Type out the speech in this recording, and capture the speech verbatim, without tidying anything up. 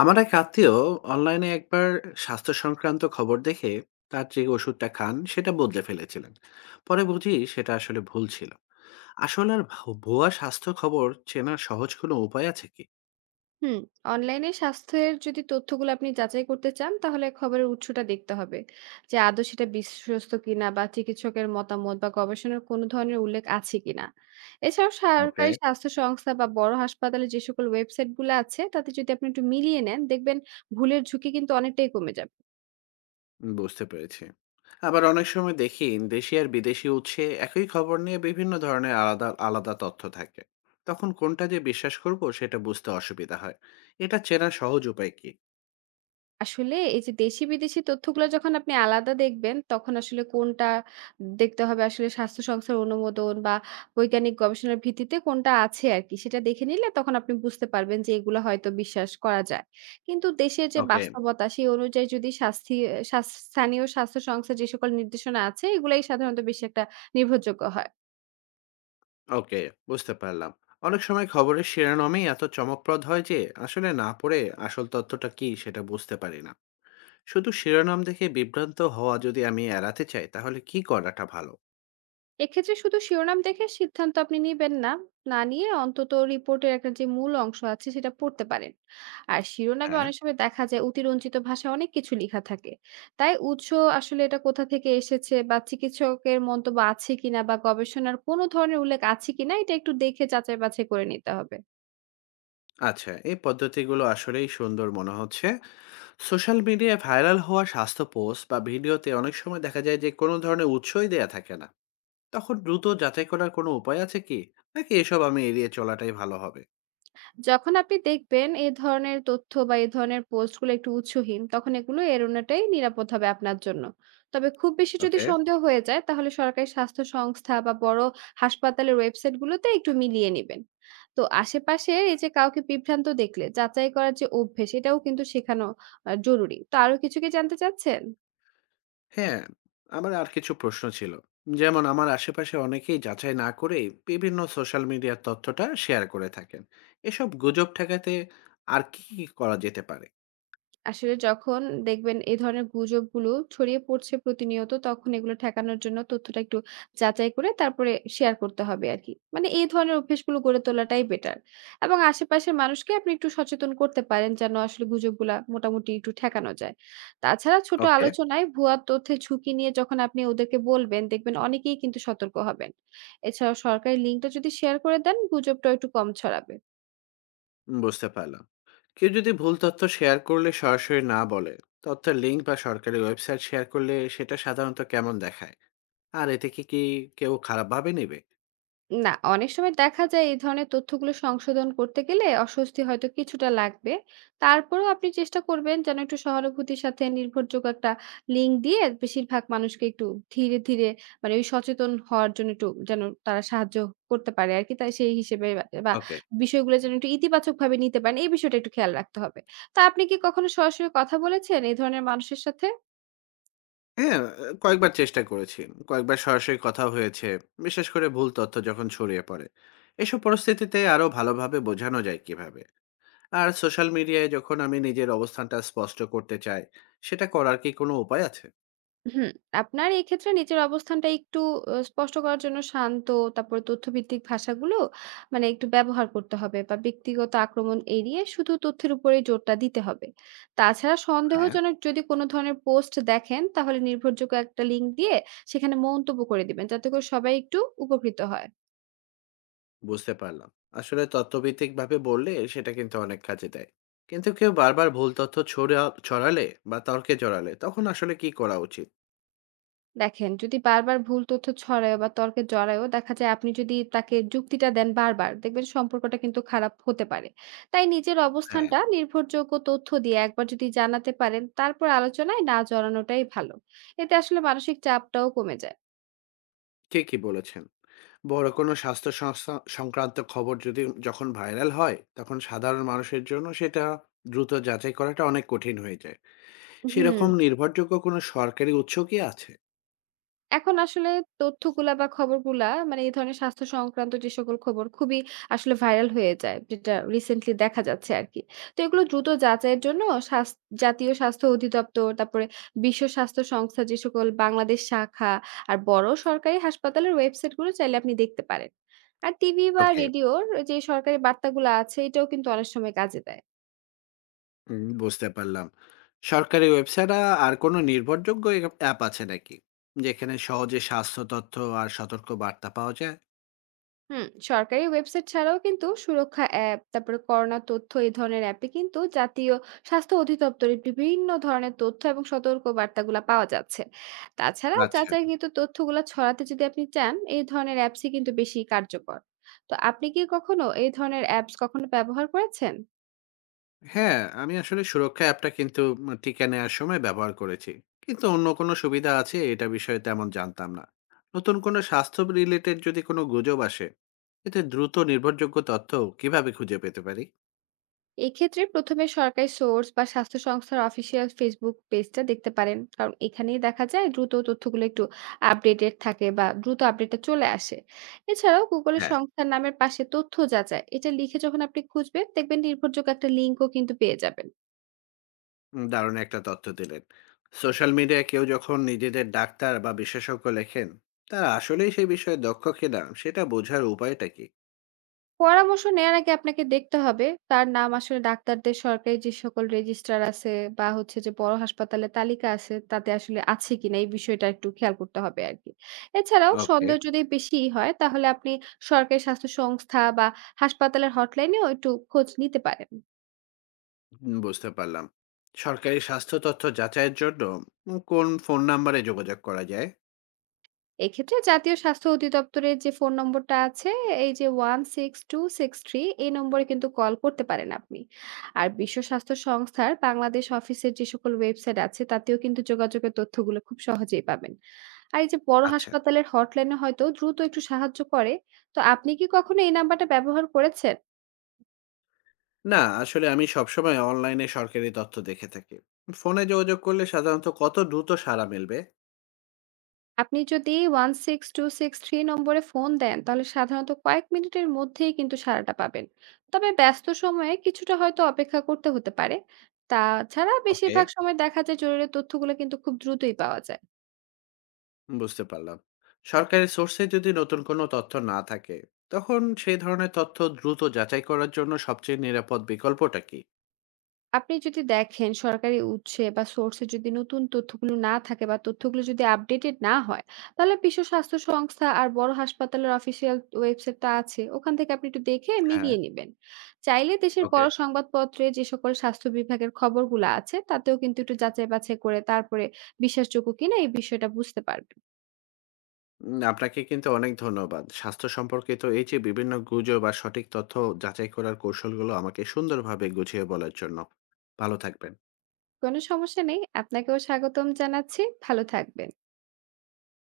আমার এক আত্মীয় অনলাইনে একবার স্বাস্থ্য সংক্রান্ত খবর দেখে তার যে ওষুধটা খান সেটা বদলে ফেলেছিলেন, পরে বুঝি সেটা আসলে ভুল ছিল। আসলে আর ভা- ভুয়া স্বাস্থ্য খবর চেনার সহজ কোনো উপায় আছে কি? হুম। অনলাইনে স্বাস্থ্যের যদি তথ্যগুলো আপনি যাচাই করতে চান তাহলে খবরের উৎসটা দেখতে হবে, যে আদৌ সেটা বিশ্বস্ত কিনা বা চিকিৎসকের মতামত বা গবেষণার কোনো ধরনের উল্লেখ আছে কিনা। এছাড়াও ওকে। সরকারি স্বাস্থ্য সংস্থা বা বড় হাসপাতালে যে সকল ওয়েবসাইট গুলো আছে তাতে যদি আপনি একটু মিলিয়ে নেন, দেখবেন ভুলের ঝুঁকি কিন্তু অনেকটাই কমে যাবে। উম, বুঝতে পেরেছি। আবার অনেক সময় দেখি দেশি আর বিদেশি উৎসে একই খবর নিয়ে বিভিন্ন ধরনের আলাদা আলাদা তথ্য থাকে, তখন কোনটা যে বিশ্বাস করব সেটা বুঝতে অসুবিধা হয়। এটা চেনার সহজ উপায় কি? আসলে এই যে দেশি বিদেশি তথ্যগুলো যখন আপনি আলাদা দেখবেন, তখন আসলে কোনটা দেখতে হবে আসলে, স্বাস্থ্য সংস্থার অনুমোদন বা বৈজ্ঞানিক গবেষণার ভিত্তিতে কোনটা আছে আরকি। সেটা দেখে নিলে তখন আপনি বুঝতে পারবেন যে এগুলো হয়তো বিশ্বাস করা যায়। কিন্তু দেশের যে ওকে। বাস্তবতা সেই অনুযায়ী যদি শাস্থি স্বাস স্থানীয় স্বাস্থ্য সংস্থা যে সকল নির্দেশনা আছে, এগুলাই সাধারণত বেশি একটা নির্ভরযোগ্য হয়। ওকে, বুঝতে পারলাম। অনেক সময় খবরের শিরোনামই এত চমকপ্রদ হয় যে আসলে না পড়ে আসল তথ্যটা কী সেটা বুঝতে পারি না। শুধু শিরোনাম দেখে বিভ্রান্ত হওয়া যদি আমি এড়াতে চাই তাহলে কি করাটা ভালো? এক্ষেত্রে শুধু শিরোনাম দেখে সিদ্ধান্ত আপনি নেবেন না, না নিয়ে অন্তত রিপোর্টের একটা যে মূল অংশ আছে সেটা পড়তে পারেন। আর শিরোনামে হ্যাঁ। অনেক সময় দেখা যায় অতিরঞ্জিত ভাষায় অনেক কিছু লেখা থাকে। তাই উৎস আসলে এটা কোথা থেকে এসেছে বা চিকিৎসকের মন্তব্য আছে কিনা বা গবেষণার কোনো ধরনের উল্লেখ আছে কিনা এটা একটু দেখে যাচাই বাছাই করে নিতে হবে। আচ্ছা, এই পদ্ধতিগুলো আসলেই সুন্দর মনে হচ্ছে। সোশ্যাল মিডিয়ায় ভাইরাল হওয়া স্বাস্থ্য পোস্ট বা ভিডিওতে অনেক সময় দেখা যায় যে কোনো ধরনের উৎসই দেয়া থাকে না। তখন দ্রুত যাচাই করার কোনো উপায় আছে কি? নাকি এসব আমি এড়িয়ে চলাটাই ভালো হবে? যখন আপনি দেখবেন এ ধরনের তথ্য বা এ ধরনের পোস্টগুলো একটু উৎসহীন, তখন এগুলো এড়োনোটাই নিরাপদ হবে আপনার জন্য। তবে খুব বেশি যদি ওকে। সন্দেহ হয়ে যায়, তাহলে সরকারি স্বাস্থ্য সংস্থা বা বড় হাসপাতালের ওয়েবসাইটগুলোতে একটু মিলিয়ে নিবেন। তো আশেপাশে এই যে কাউকে বিভ্রান্ত দেখলে যাচাই করার যে অভ্যেস, এটাও কিন্তু শেখানো আ জরুরি। তো আরো কিছু কি জানতে চাচ্ছেন? হ্যাঁ, আমার আর কিছু প্রশ্ন ছিল। যেমন আমার আশেপাশে অনেকেই যাচাই না করেই বিভিন্ন সোশ্যাল মিডিয়ার তথ্যটা শেয়ার করে থাকেন। এসব গুজব ঠেকাতে আর কি, কি করা যেতে পারে? আসলে যখন দেখবেন এই ধরনের গুজবগুলো ছড়িয়ে পড়ছে প্রতিনিয়ত, তখন এগুলো ঠেকানোর জন্য তথ্যটা একটু যাচাই করে তারপরে শেয়ার করতে হবে আরকি। মানে এই ধরনের অভ্যাসগুলো গড়ে তোলাটাই বেটার। এবং আশেপাশের মানুষকে আপনি একটু সচেতন করতে পারেন যেন আসলে গুজবগুলা মোটামুটি একটু ঠেকানো যায়। তাছাড়া ছোট ওকে। আলোচনায় ভুয়া তথ্যের ঝুঁকি নিয়ে যখন আপনি ওদেরকে বলবেন, দেখবেন অনেকেই কিন্তু সতর্ক হবেন। এছাড়াও সরকারি লিঙ্কটা যদি শেয়ার করে দেন, গুজবটাও একটু কম ছড়াবে। বুঝতে পারলাম। কেউ যদি ভুল তথ্য শেয়ার করলে সরাসরি না বলে, তথ্যের লিঙ্ক বা সরকারি ওয়েবসাইট শেয়ার করলে সেটা সাধারণত কেমন দেখায়? আর এতে কি, কি কেউ খারাপভাবে নেবে? না, অনেক সময় দেখা যায় এই ধরনের তথ্যগুলো সংশোধন করতে গেলে অস্বস্তি হয়তো কিছুটা লাগবে। তারপরেও আপনি চেষ্টা করবেন যেন একটু সহানুভূতির সাথে নির্ভরযোগ্য একটা লিঙ্ক দিয়ে বেশিরভাগ মানুষকে একটু ধীরে, ধীরে মানে ওই সচেতন হওয়ার জন্য একটু যেন তারা সাহায্য করতে পারে আরকি। তাই সেই হিসেবে বা বা ওকে। বিষয়গুলো যেন একটু ইতিবাচকভাবে নিতে পারেন, এই বিষয়টা একটু খেয়াল রাখতে হবে। তা আপনি কি কখনো সরাসরি কথা বলেছেন এই ধরনের মানুষের সাথে? হ্যাঁ, কয়েকবার চেষ্টা করেছি। কয়েকবার সরাসরি কথা হয়েছে। বিশেষ করে ভুল তথ্য যখন ছড়িয়ে পড়ে। এসব পরিস্থিতিতে আরো ভালোভাবে বোঝানো যায় কিভাবে? আর সোশ্যাল মিডিয়ায় যখন আমি নিজের অবস্থানটা স্পষ্ট করতে চাই, সেটা করার কি কোনো উপায় আছে? হুম, আপনার এক্ষেত্রে নিজের অবস্থানটা একটু অ স্পষ্ট করার জন্য শান্ত, তারপরে তথ্যভিত্তিক ভাষাগুলো মানে একটু ব্যবহার করতে হবে, বা ব্যক্তিগত আক্রমণ এড়িয়ে শুধু তথ্যের উপরেই জোরটা দিতে হবে। তাছাড়া হ্যাঁ। সন্দেহজনক যদি কোনো ধরনের পোস্ট দেখেন, তাহলে নির্ভরযোগ্য একটা লিঙ্ক দিয়ে সেখানে মন্তব্য করে দিবেন, যাতে করে সবাই একটু উপকৃত হয়। বুঝতে পারলাম। আসলে তথ্যভিত্তিকভাবে বললে সেটা কিন্তু অনেক কাজে দেয়। কিন্তু কেউ বারবার ভুল তথ্য ছড়া ছড়ালে বা তর্কে জড়ালে তখন আসলে কি করা উচিত? দেখেন, যদি বারবার ভুল তথ্য ছড়ায়ও বা তর্কে জড়ায়ও, দেখা যায় আপনি যদি তাকে যুক্তিটা দেন বারবার, দেখবেন সম্পর্কটা কিন্তু খারাপ হতে পারে। তাই নিজের হ্যাঁ। অবস্থানটা নির্ভরযোগ্য তথ্য দিয়ে একবার যদি জানাতে পারেন, তারপর আলোচনায় না জড়ানোটাই ভালো। এতে আসলে মানসিক চাপটাও কমে যায়। ঠিকই বলেছেন। বড় কোনো স্বাস্থ্য সংস্থা সংক্রান্ত খবর যদি যখন ভাইরাল হয় তখন সাধারণ মানুষের জন্য সেটা দ্রুত যাচাই করাটা অনেক কঠিন হয়ে যায়। হুম, সেরকম নির্ভরযোগ্য কোনো সরকারি উৎস কি আছে? এখন আসলে তথ্যগুলা বা খবরগুলা মানে এই ধরনের স্বাস্থ্য সংক্রান্ত যে সকল খবর খুবই আসলে ভাইরাল হয়ে যায়, যেটা রিসেন্টলি দেখা যাচ্ছে আরকি। তো এগুলো দ্রুত যাচাইয়ের জন্য স্বাস জাতীয় স্বাস্থ্য অধিদপ্তর, তারপরে বিশ্ব স্বাস্থ্য সংস্থা যে সকল বাংলাদেশ শাখা আর বড় সরকারি হাসপাতালের ওয়েবসাইটগুলো চাইলে আপনি দেখতে পারেন। আর টিভি বা ওকে। রেডিওর যে সরকারি বার্তাগুলা আছে এটাও কিন্তু অনেক সময় কাজে দেয়। হুম, বুঝতে পারলাম। সরকারি ওয়েবসাইট আর কোনো নির্ভরযোগ্য অ্যাপ আছে নাকি যেখানে সহজে স্বাস্থ্য তথ্য আর সতর্ক বার্তা পাওয়া যায়? হুম, সরকারি ওয়েবসাইট ছাড়াও কিন্তু সুরক্ষা অ্যাপ, তারপরে করোনা তথ্য এই ধরনের অ্যাপে কিন্তু জাতীয় স্বাস্থ্য অধিদপ্তরের বিভিন্ন ধরনের তথ্য এবং সতর্ক বার্তাগুলো পাওয়া যাচ্ছে। তাছাড়া আচ্ছা। যাচাই কিন্তু তথ্যগুলো ছড়াতে যদি আপনি চান, এই ধরনের অ্যাপসই কিন্তু বেশি কার্যকর। তো আপনি কি কখনো এই ধরনের অ্যাপস কখনো ব্যবহার করেছেন? হ্যাঁ, আমি আসলে সুরক্ষা অ্যাপটা কিন্তু উম টিকা নেয়ার সময় ব্যবহার করেছি। কিন্তু অন্য কোনো সুবিধা আছে এটা বিষয়ে তেমন জানতাম না। নতুন কোনো স্বাস্থ্য রিলেটেড যদি কোনো গুজব আসে, এতে দ্রুত নির্ভরযোগ্য তথ্য কিভাবে খুঁজে পেতে পারি? এক্ষেত্রে প্রথমে সরকারি সোর্স বা স্বাস্থ্য সংস্থার অফিসিয়াল ফেসবুক পেজটা দেখতে পারেন, কারণ এখানেই দেখা যায় দ্রুত তথ্যগুলো একটু আপডেটেড থাকে বা দ্রুত আপডেটটা চলে আসে। এছাড়াও গুগলের হ্যাঁ, সংস্থার নামের পাশে তথ্য যাচাই এটা লিখে যখন আপনি খুঁজবেন, দেখবেন নির্ভরযোগ্য একটা লিঙ্কও কিন্তু পেয়ে যাবেন। উম দারুণ একটা তথ্য দিলেন। সোশ্যাল মিডিয়ায় কেউ যখন নিজেদের ডাক্তার বা বিশেষজ্ঞ লেখেন, তারা আসলেই সেই বিষয়ে দক্ষ কিনা সেটা বোঝার উপায়টা কি? পরামর্শ নেয়ার আগে আপনাকে দেখতে হবে তার নাম আসলে ডাক্তারদের সরকারি যে সকল রেজিস্ট্রার আছে বা হচ্ছে যে বড় হাসপাতালের তালিকা আছে, তাতে আসলে আছে কিনা এই বিষয়টা একটু খেয়াল করতে হবে আরকি। এছাড়াও ওকে, সন্দেহ যদি বেশি হয়, তাহলে আপনি সরকারি স্বাস্থ্য সংস্থা বা হাসপাতালের হটলাইনেও একটু খোঁজ নিতে পারেন। উম বুঝতে পারলাম। সরকারি স্বাস্থ্য তথ্য যাচাইয়ের জন্য উম কোন ফোন নাম্বারে যোগাযোগ করা যায়? এক্ষেত্রে জাতীয় স্বাস্থ্য অধিদপ্তরের যে ফোন নম্বরটা আছে, এই যে one six two six three, এই নম্বরে কিন্তু কল করতে পারেন আপনি। আর বিশ্ব স্বাস্থ্য সংস্থার বাংলাদেশ অফিসের যে সকল ওয়েবসাইট আছে তাতেও কিন্তু যোগাযোগের তথ্যগুলো খুব সহজেই পাবেন। আর এই যে বড় আচ্ছা। হাসপাতালের হটলাইনে হয়তো দ্রুত একটু সাহায্য করে। তো আপনি কি কখনো এই নাম্বারটা ব্যবহার করেছেন? না আসলে আমি সবসময় অনলাইনে সরকারি তথ্য দেখে থাকি। ফোনে যোগাযোগ করলে সাধারণত কত দ্রুত সাড়া মিলবে? আপনি যদি one six two six three নম্বরে ফোন দেন তাহলে সাধারণত কয়েক মিনিটের মধ্যেই কিন্তু সাড়াটা পাবেন। তবে ব্যস্ত সময়ে কিছুটা হয়তো অপেক্ষা করতে হতে পারে। তাছাড়া ওকে। বেশিরভাগ সময় দেখা যায় জরুরি তথ্যগুলো কিন্তু খুব দ্রুতই পাওয়া যায়। বুঝতে পারলাম। সরকারি সোর্সে যদি নতুন কোনো তথ্য না থাকে, তখন সেই ধরনের তথ্য দ্রুত যাচাই করার জন্য সবচেয়ে নিরাপদ বিকল্পটা কি? আপনি যদি দেখেন সরকারি উৎসে বা সোর্সে যদি নতুন তথ্যগুলো না থাকে বা তথ্যগুলো যদি আপডেটেড না হয়, তাহলে বিশ্ব স্বাস্থ্য সংস্থা আর বড় হাসপাতালের অফিসিয়াল ওয়েবসাইটটা আছে, ওখান থেকে আপনি একটু দেখে হ্যাঁ। মিলিয়ে নেবেন। চাইলে দেশের ওকে। বড় সংবাদপত্রে যে সকল স্বাস্থ্য বিভাগের খবরগুলো আছে তাতেও কিন্তু একটু যাচাই বাছাই করে তারপরে বিশ্বাসযোগ্য কিনা এই বিষয়টা বুঝতে পারবেন। উম আপনাকে কিন্তু অনেক ধন্যবাদ। স্বাস্থ্য সম্পর্কিত এই যে বিভিন্ন গুজব আর সঠিক তথ্য যাচাই করার কৌশলগুলো আমাকে সুন্দরভাবে গুছিয়ে বলার জন্য। ভালো থাকবেন। কোনো সমস্যা নেই, আপনাকেও স্বাগতম জানাচ্ছি। ভালো থাকবেন।